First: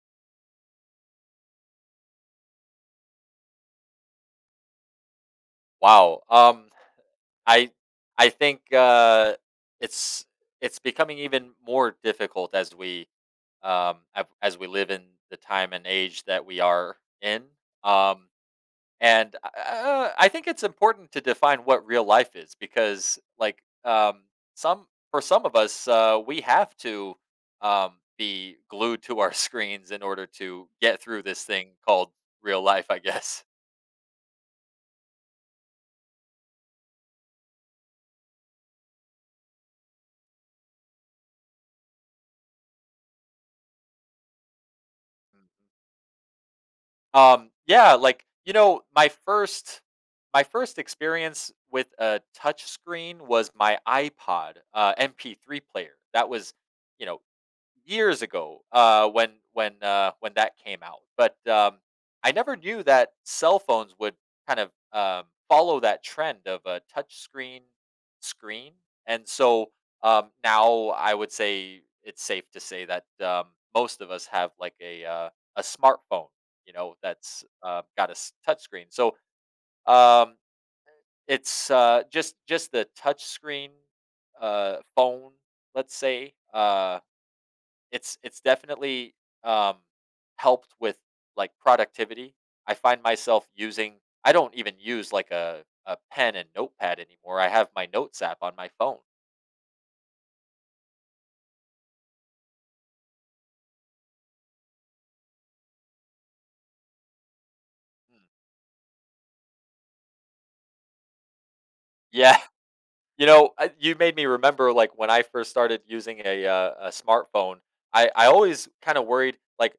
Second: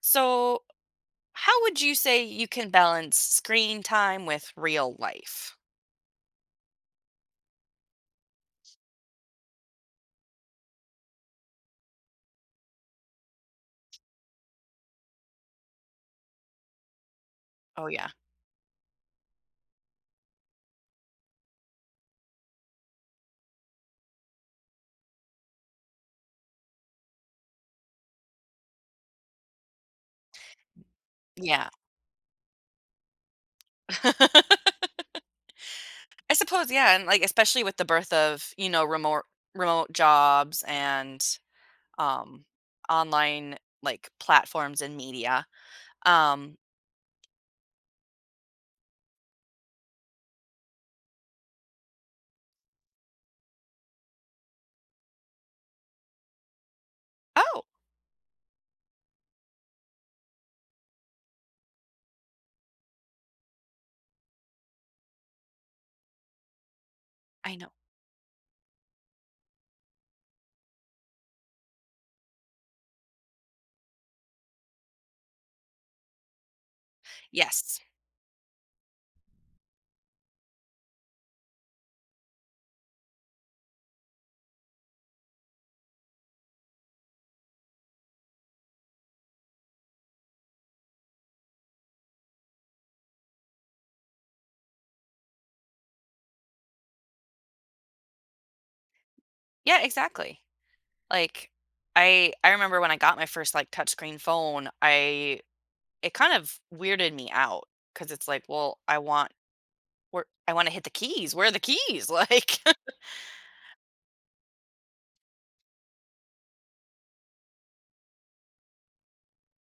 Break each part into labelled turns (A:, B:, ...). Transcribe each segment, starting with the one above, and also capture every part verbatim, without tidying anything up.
A: So, how would you say you can balance screen time with real life?
B: Wow. Um, I I think uh, it's it's becoming even more difficult as we um, av- as we live in the time and age that we are in.
A: Oh yeah.
B: Um, and uh, uh, I think it's important to define what real life is because, like, um, some for some of us, uh, we have to um, be glued to our screens in order to get through this
A: Yeah.
B: thing called real life. I guess.
A: I suppose yeah, and like especially with the birth of, you know, remote remote jobs and um online like platforms and media.
B: Mm-hmm.
A: Um
B: Um, yeah, like, you know, my first my first experience with a touch screen was my iPod, uh, M P three player. That was, you know,
A: oh,
B: years ago uh, when when uh, when that came out. But um, I never knew that cell phones would kind of um, follow that trend of a touch
A: I
B: screen
A: know.
B: screen. And so um, now I would say it's safe to say that um, most of us have like a uh, a smartphone, you know, that's
A: Yes.
B: uh, got a s- touch screen. So um, it's uh, just just the touch screen uh, phone, let's say. Uh, it's it's definitely, um, helped with, like, productivity. I find myself using I don't even use, like, a a pen and notepad anymore. I have my notes app on my phone.
A: Yeah, exactly. Like I I remember when I got my first like touchscreen phone, I it kind of weirded me out cuz
B: Mm.
A: it's like, well, I want Where I wanna hit the keys, where are the keys?
B: Yeah,
A: Like
B: you know, I you made me remember, like, when I first started using a, uh, a smartphone, I I always kinda worried, like,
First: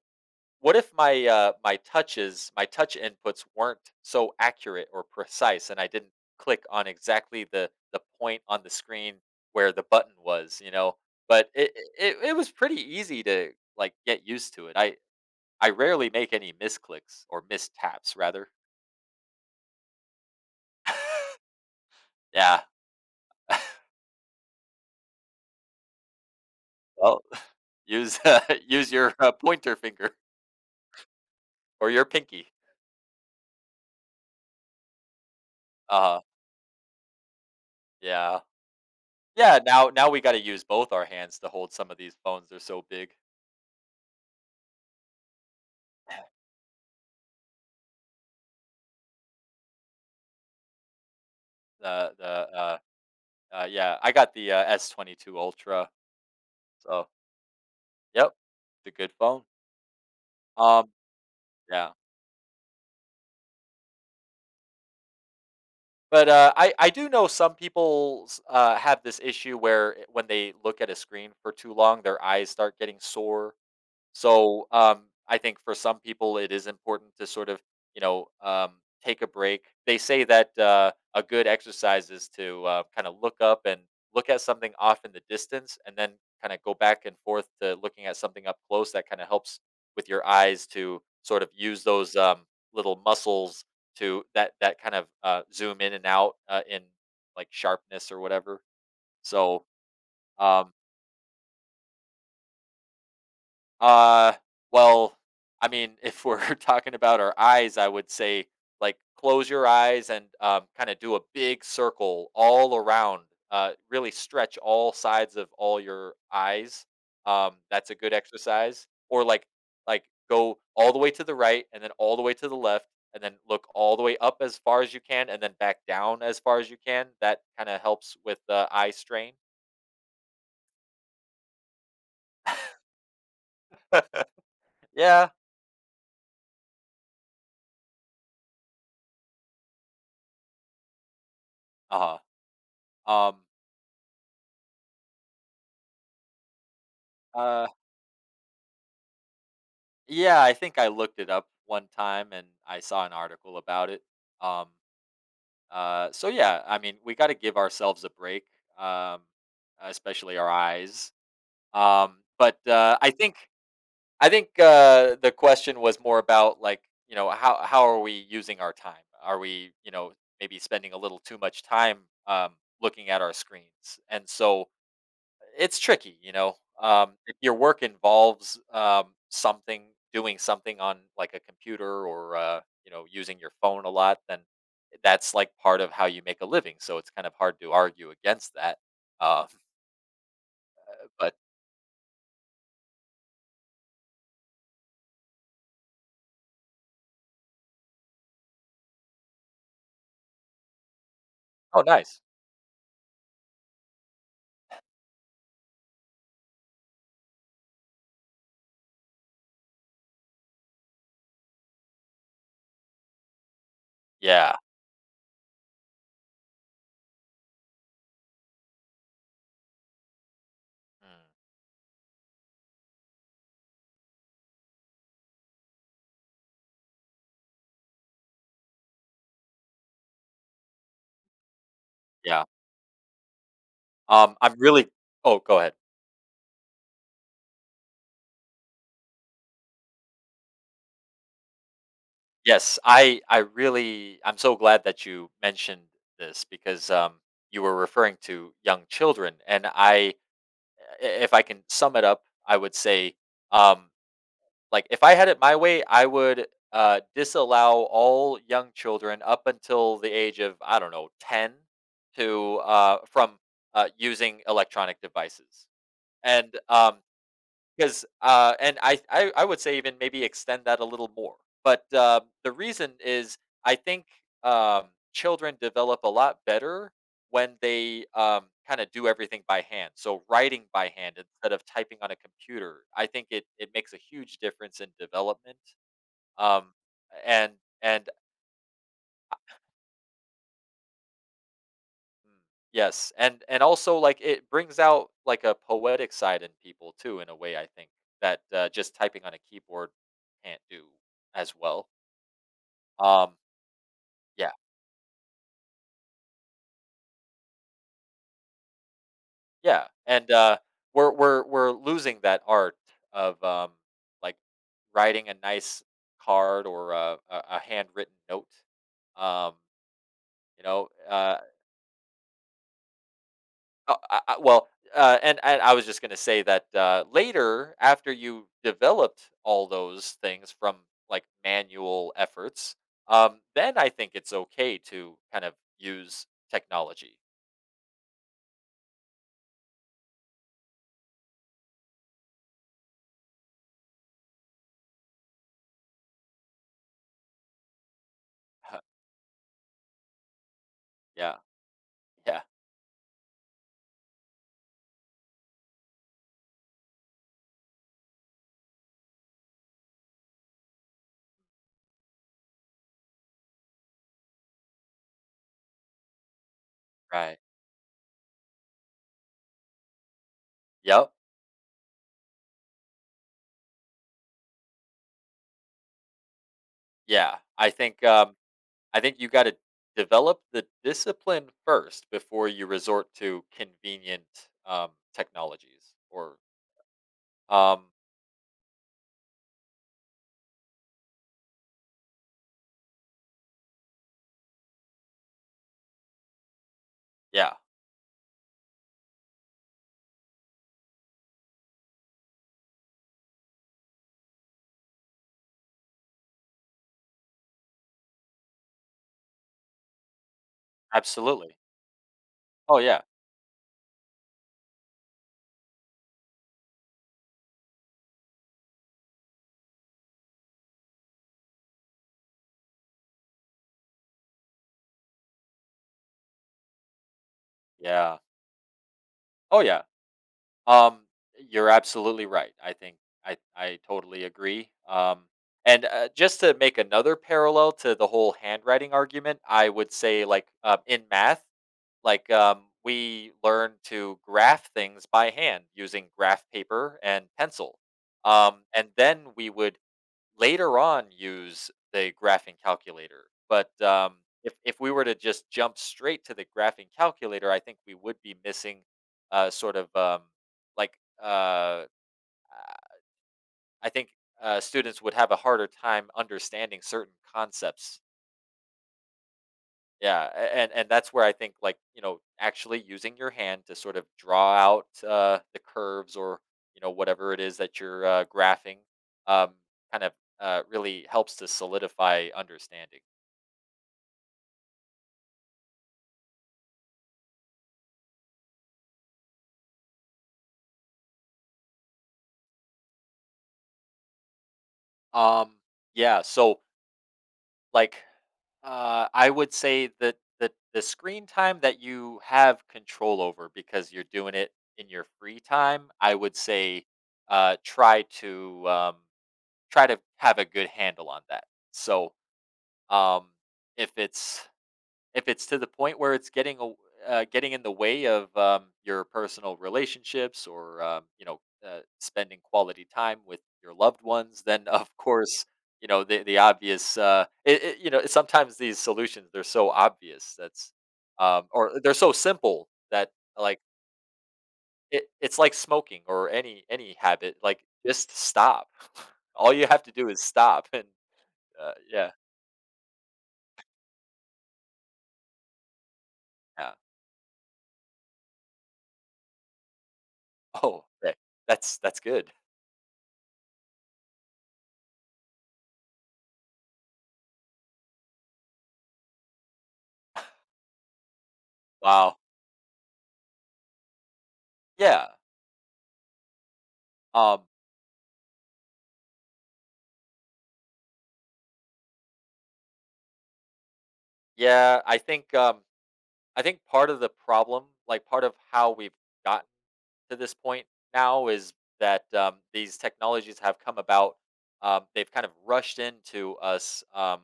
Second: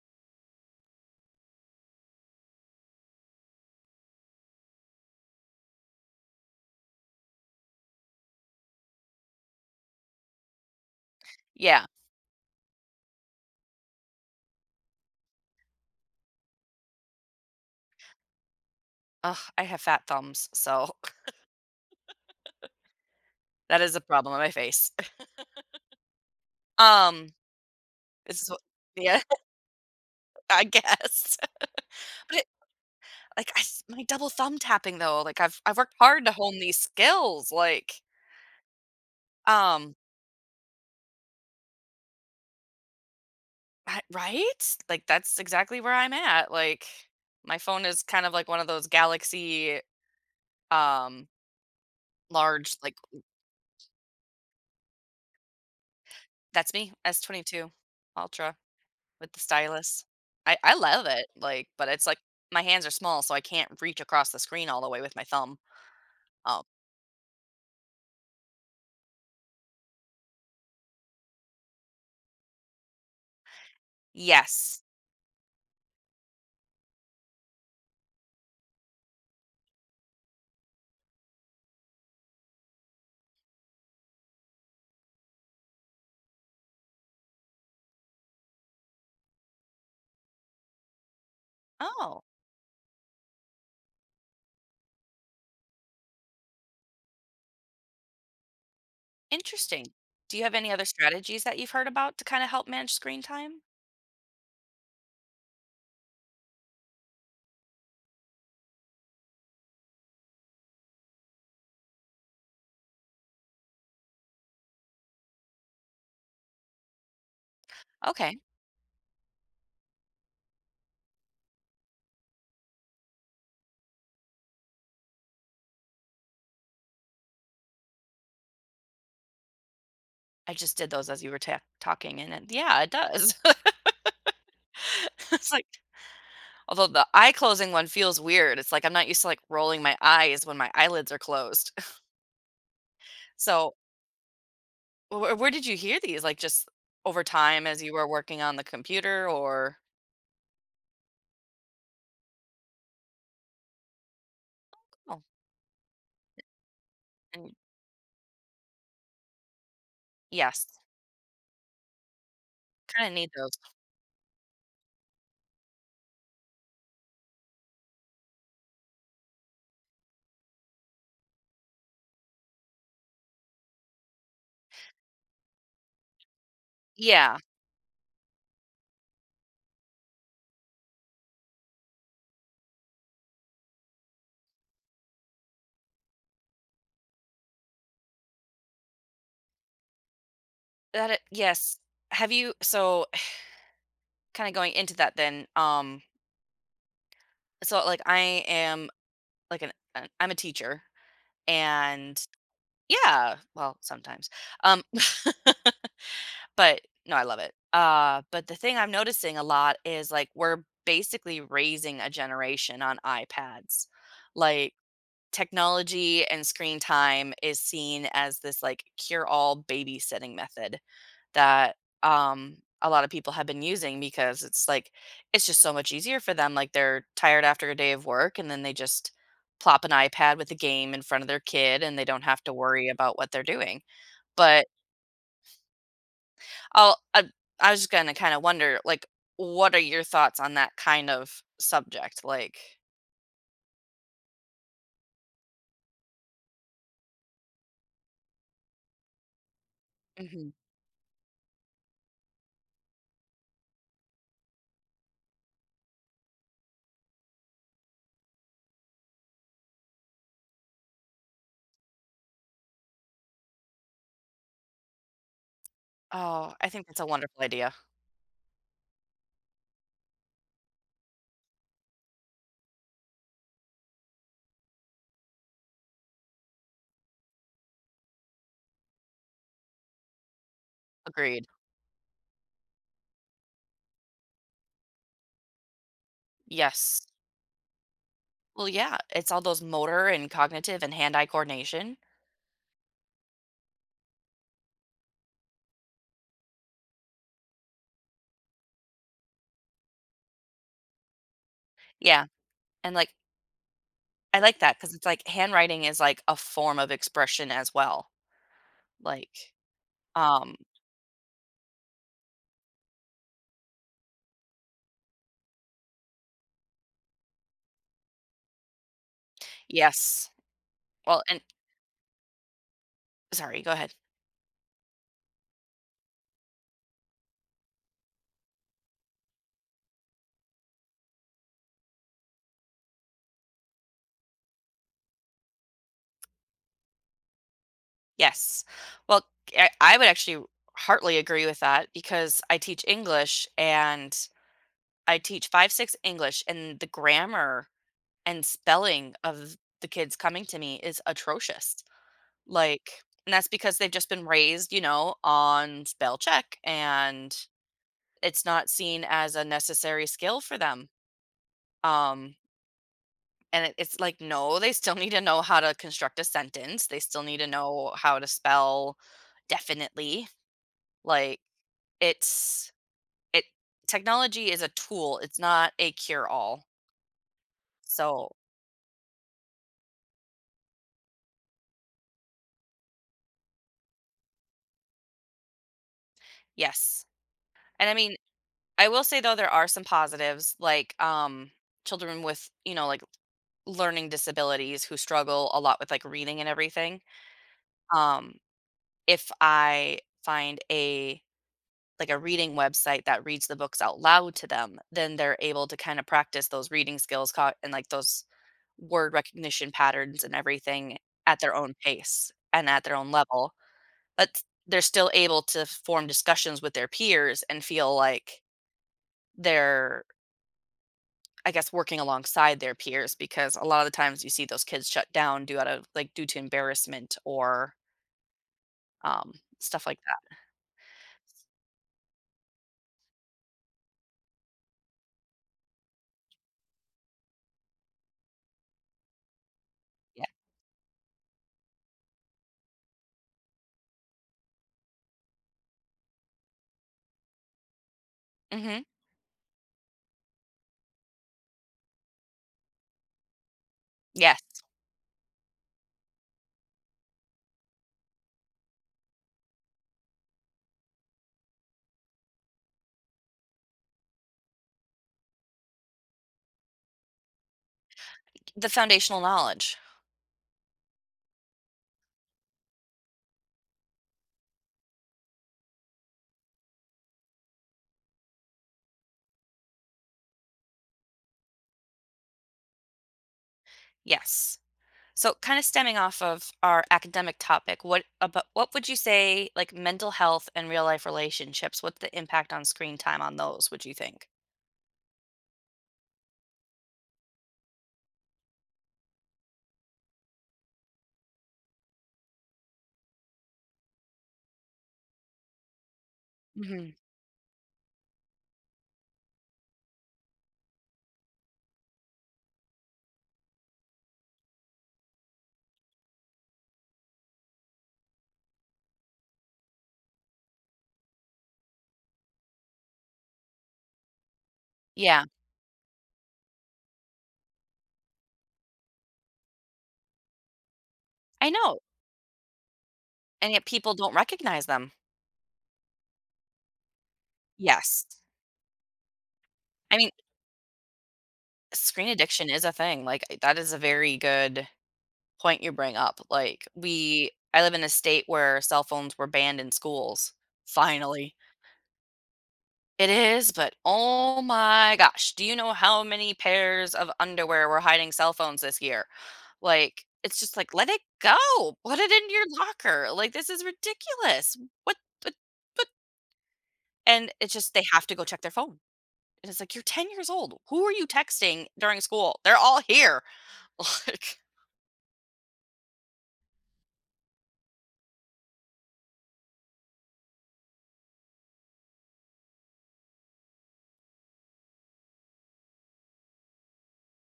B: what if my, uh, my touches my touch inputs weren't so accurate or precise, and I didn't click on exactly the the point on the screen where the button was, you know? But it
A: yeah.
B: it it was pretty easy to, like, get used to it. I I rarely make any misclicks, or mistaps, rather.
A: Ugh, I have fat thumbs, so
B: Yeah.
A: that is a problem on my face.
B: Well,
A: Um,
B: use uh,
A: this is what
B: use your,
A: yeah,
B: uh, pointer finger
A: I guess.
B: or your
A: But it
B: pinky.
A: like, I s my double thumb tapping though, like, I've I've worked
B: Uh-huh.
A: hard to hone these skills, like,
B: Yeah. Yeah, now
A: um
B: now we gotta use both our hands to hold some of these phones, they're so big.
A: I right? Like, that's exactly where I'm at, like, my phone is kind of like one of those Galaxy, um,
B: The the, uh
A: large, like
B: uh, yeah, I got the, uh, S twenty-two Ultra,
A: that's me,
B: so.
A: S twenty-two
B: Yep,
A: Ultra.
B: it's a good
A: With the
B: phone.
A: stylus. I I
B: Um,
A: love it, like, but
B: yeah,
A: it's like my hands are small, so I can't reach across the screen all the way with my thumb.
B: but, uh,
A: Oh,
B: I I do know some people uh, have this issue where, eh, when they look at a screen for too long, their eyes start getting sore. So,
A: yes.
B: um, I think for some people, it is important to sort of, you know, um, take a break. They say that uh, a good exercise is to uh, kind of look up and look at something off in the distance, and then kind of go back and forth to looking at something up close. That kind of helps with your eyes to sort of use those
A: Oh,
B: um, little muscles to that that kind of uh, zoom in and out uh, in like sharpness or whatever. So,
A: interesting. Do you have any
B: um,
A: other strategies that you've heard about to kinda help manage screen time?
B: Uh, well, I mean, if we're talking about our eyes, I would say like close your eyes and um, kind of do a big circle all around. Uh, really stretch all sides of all your eyes. Um, that's a good
A: Okay.
B: exercise. Or like like go all the way to the right and then all the way to the left, and then look all the way up as far as you can and then back down as far as you can. That kind of helps with the eye strain.
A: I just did those as you were ta talking, and it yeah, it does.
B: Yeah.
A: It's like although the eye-closing one feels weird, it's like I'm not used to, like, rolling my eyes when my eyelids are closed.
B: Uh huh. Um.
A: So, where where did you hear these? Like, just over time
B: Uh.
A: as you were working on the computer or
B: Yeah, I think I looked it up one time and I saw an article about it. Um,
A: oh,
B: uh, so yeah, I mean, we got to give ourselves a break, um, especially our
A: yes,
B: eyes. Um, but uh, I
A: kinda need
B: think
A: those.
B: I think uh, the question was more about like, you know, how how are we using our time? Are we, you know, maybe spending a little too much time um, looking at our screens? And so it's tricky, you know, um, if
A: Yeah,
B: your work involves, um, something doing something on, like, a computer, or, uh, you know, using your phone a lot, then that's, like, part of how you make a living, so it's kind of hard to argue against that, uh,
A: that it
B: but.
A: yes. Have you so kinda going into that then, um, so, like, I am, like, an an I'm a teacher,
B: Oh, nice.
A: and yeah, well, sometimes, um, but no, I love it. Uh, but the thing I'm noticing a lot is, like, we're basically raising a generation on iPads,
B: Yeah.
A: like technology and screen time is seen as this like cure all babysitting method
B: Mm,
A: that um a lot of people have been using because it's like it's just so much easier for them, like they're tired after a day of work and then they just plop an iPad with a game in front of their kid and they don't have
B: yeah.
A: to worry about what they're doing
B: Um, I'm
A: but
B: really Oh, go ahead.
A: I'll I, I was just going to kind of wonder like what are your thoughts on that kind of subject like
B: Yes, I I really I'm so glad that you mentioned this because, um, you were referring to young children, and I
A: mhm.
B: i- if I can sum it up, I would say, um, like if I had it my way, I would uh, disallow all young children up until the age of, I don't know, ten, to uh, from uh, using electronic devices,
A: Oh,
B: and
A: I think
B: um,
A: that's a wonderful idea.
B: because uh, and I, I I would say even maybe extend that a little more. But um, the reason is, I think um, children develop a lot better when they um, kind of do everything by hand. So writing by hand
A: Agreed.
B: instead of typing on a computer, I think it it makes a huge difference in development. Um,
A: Yes.
B: and and
A: Well, yeah, it's all those motor and cognitive and hand-eye coordination.
B: mm, yes, and and also like it brings out like a poetic side in people too, in a way, I think that uh, just typing on a keyboard can't do as well.
A: Yeah, and, like,
B: Um,
A: I
B: yeah,
A: like that because it's, like, handwriting is, like, a form of expression as well, like,
B: yeah, and,
A: um
B: uh, we're we're we're losing that art of, um, like, writing a nice card or a a a handwritten note, um,
A: yes.
B: you know,
A: Well,
B: uh,
A: and sorry, go ahead.
B: uh, uh, uh, well, uh, and and I was just gonna say that, uh, later, after you developed all those things from, like, manual efforts, um, then I think it's okay to kind of use technology.
A: Yes. Well, I I would actually heartily agree with that because I teach English and I teach five, six English, and the grammar and spelling of the kids coming to me is
B: Yeah,
A: atrocious.
B: yeah,
A: Like and that's because they've just been raised, you know, on spell check, and it's not seen as a necessary skill for them. Um, and it it's like, no, they still need to know how to construct a sentence, they still need
B: right.
A: to know how to spell definitely.
B: Yep,
A: Like, it's it technology is a tool, it's not a cure-all.
B: yeah, I think,
A: So,
B: um I think you got to develop the discipline first before you resort to convenient um, technologies. Or,
A: yes.
B: um,
A: And I mean, I will say, though, there are some positives, like, um, children with, you know, like, learning disabilities who struggle a lot with, like, reading and everything.
B: yeah,
A: Um, if I find a like, a reading website that reads the books out loud to them, then they're able to kinda practice those reading skills caught and, like, those word recognition patterns and everything at their
B: absolutely.
A: own pace and
B: Oh
A: at their
B: yeah,
A: own level. But they're still able to form discussions with their peers and feel like they're I guess working alongside their peers because a lot of the times you see those kids shut down due out of like due to embarrassment or
B: yeah.
A: um,
B: Oh yeah.
A: stuff like that.
B: Um, you're absolutely right. I think I I totally agree. Um, and uh, just to make another parallel to the whole handwriting argument, I would say like, uh, in math, like um, we learn to graph things by hand using graph paper and pencil.
A: Yeah.
B: Um,
A: Hmm.
B: and then we would later on use the graphing calculator. But um, if
A: Yes.
B: if we were to just jump straight to the graphing calculator, I think we would be missing uh, sort of um, like uh, I think uh, students would have a harder time understanding certain concepts.
A: The foundational knowledge.
B: Yeah, a- and and that's where I think, like, you know, actually using your hand to sort of draw out uh, the curves, or you know, whatever it is that you're uh, graphing, um, kind of uh, really helps to solidify understanding.
A: Yes. So kind of stemming off of our academic topic, what about what would you say like mental health and real life relationships? What's the impact on screen time on those? Would you think?
B: Um, yeah, so, like, uh, I would say that the the screen time that you have control over, because you're doing it in your free time, I would say,
A: Hmm.
B: uh, try to, um, try to have a good handle on that. So, um, if it's if it's to the point where it's getting a uh, getting in the way of, um, your personal relationships, or, um, you know, uh, spending quality time with your loved ones, then of
A: Yeah,
B: course, you know, the the obvious, uh, it it you know, sometimes these solutions, they're so obvious that's, um,
A: I
B: or
A: know,
B: they're so simple that,
A: and
B: like,
A: yet people don't recognize them.
B: it it's like smoking, or any any habit, like,
A: Yes,
B: just stop. All you have to
A: I
B: do
A: mean
B: is stop. And, uh,
A: screen
B: yeah,
A: addiction is a thing. Like that is a very good point you bring up. Like,
B: yeah.
A: we I live in a state where cell phones were banned in schools.
B: Oh, that
A: Finally.
B: that's that's good.
A: It is, but oh my gosh, do you know how many pairs of underwear were hiding cell phones this year? Like, it's just like, let it go. Put it
B: Wow.
A: in your locker. Like, this is ridiculous. What,
B: Yeah.
A: but, but, and
B: Um,
A: it's just, they have to go check their phone. And it's like, you're ten years old. Who are you texting during school? They're all here. Like,
B: yeah, I think, um, I think part of the problem, like part of how we've gotten to this point now, is that um, these technologies have come about. Um, they've kind of rushed into us um,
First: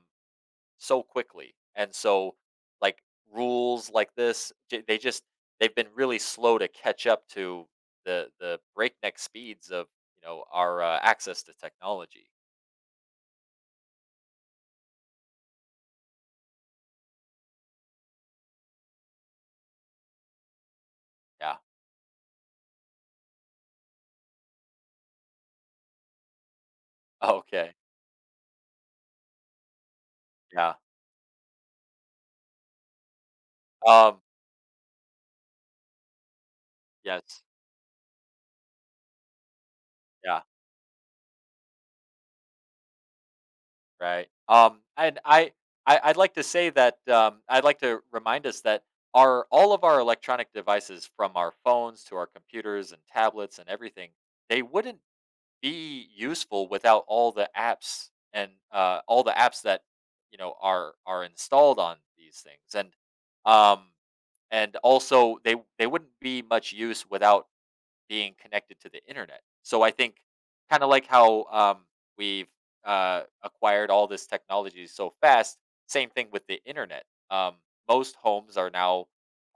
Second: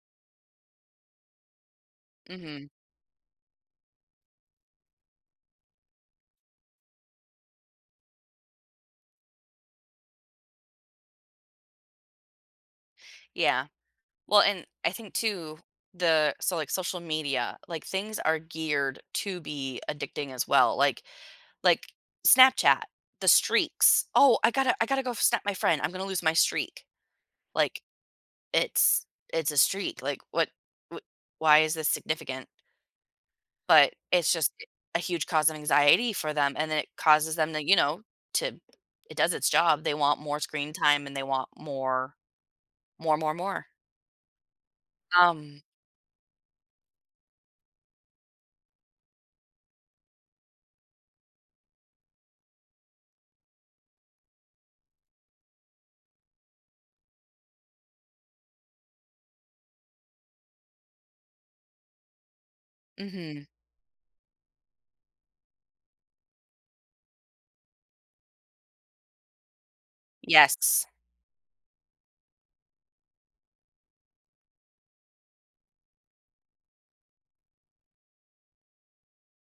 B: so quickly, and so
A: mhm.
B: like, rules like this, j- they just, they've been really slow to catch up to the the breakneck speeds of, you know, our uh, access to technology.
A: Yeah. Well, and I think too, the so like social media, like things are geared to be addicting as well. Like
B: Yeah.
A: like Snapchat, the streaks. Oh, I gotta I gotta go snap my friend. I'm gonna lose my streak.
B: Okay.
A: Like it's it's a streak. Like what,
B: Yeah.
A: what why is this significant? But
B: Um,
A: it's just a huge cause of anxiety for them, and then it causes
B: yes.
A: them to you know to it does its job. They want more
B: Yeah.
A: screen time and they want more, more, more, more.
B: Right. Um, and I,
A: Um.
B: I, I'd like to say that um, I'd like to remind us that our all of our electronic devices, from our phones to our computers and tablets and everything, they wouldn't be useful without all the apps, and uh, all the apps that you know are are installed on these things, and
A: Hmm.
B: um, and also they they wouldn't be much use without being connected to the internet. So I think kind
A: Yes.
B: of like how um, we've uh, acquired all this technology so fast, same thing with the internet. Um, most homes are now,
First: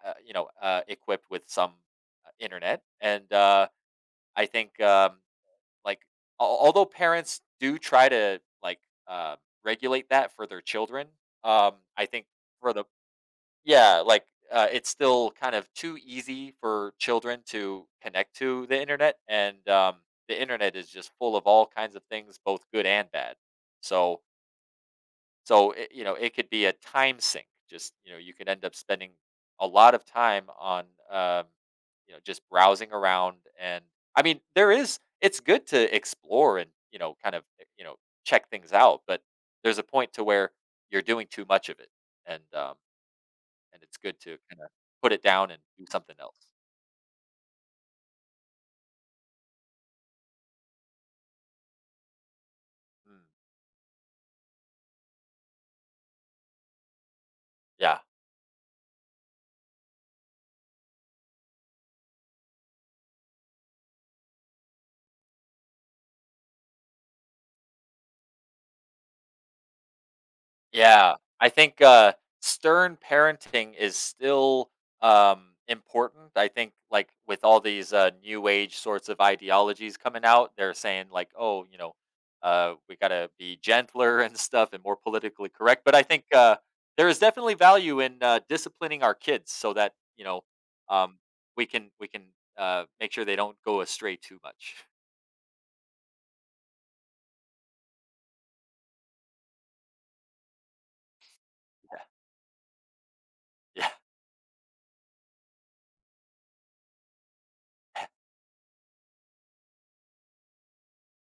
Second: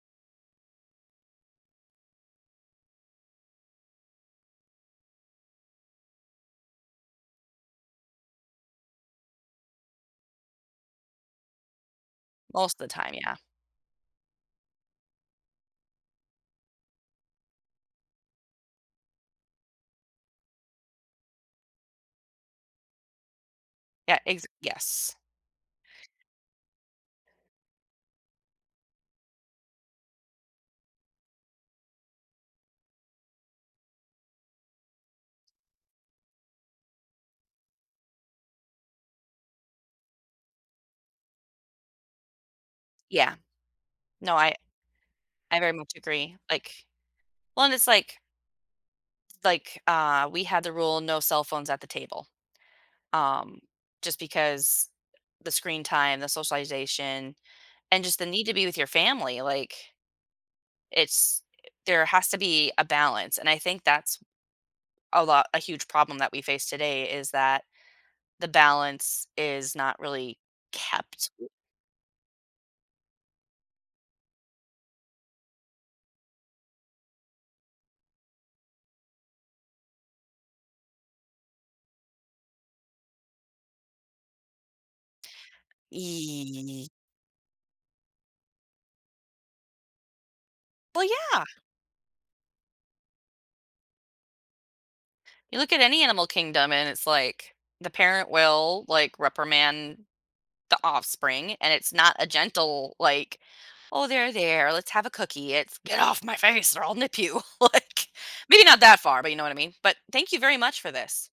B: uh, you know, uh, equipped with some uh, internet, and uh, I think um, like al- although parents do try to like uh, regulate that for their children, um, I think for
A: Most
B: the
A: of the time, yeah.
B: yeah, like, uh, it's still kind of too easy for children to connect to the internet, and, um, the internet is just full of all kinds of things, both good and bad.
A: Yeah,
B: So
A: ex yes.
B: so it, you know, it could be a time sink. Just, you know, you could end up spending a lot of time on, um, you know, just browsing around, and I mean, there is, it's good to explore and, you know, kind of, eh, you know, check things out, but there's a point to where you're doing too much of it, and, um
A: Yeah.
B: and it's good
A: No,
B: to
A: I
B: kinda put it down
A: I
B: and
A: very
B: do
A: much
B: something
A: agree.
B: else.
A: Like well, and it's like like, uh, we had the rule, no cell phones at the table,
B: Mm.
A: um, just because the screen time, the socialization,
B: Yeah.
A: and just the need to be with your family, like, it's there has to be a balance, and I think that's a lot a huge problem that we face today is that the balance is not really
B: Yeah.
A: kept.
B: I think, uh, stern parenting is still, um, important. I think, like, with all these, uh, new age sorts of ideologies coming out, they're saying, like, "Oh, you know, uh, we gotta be gentler and stuff and more politically correct." But I think, uh,
A: Ye
B: there is definitely value in, uh, disciplining our kids, so that, you know,
A: well,
B: um,
A: yeah.
B: we can we can, uh, make sure they don't go astray too much.
A: You look at any animal kingdom and it's like the parent will like reprimand the offspring and it's not a gentle like,
B: Yeah.
A: "Oh, there, there, let's have a cookie." It's, "Get off my face or I'll nip you." Like maybe not that far, but you know what I mean? But thank you very much for this.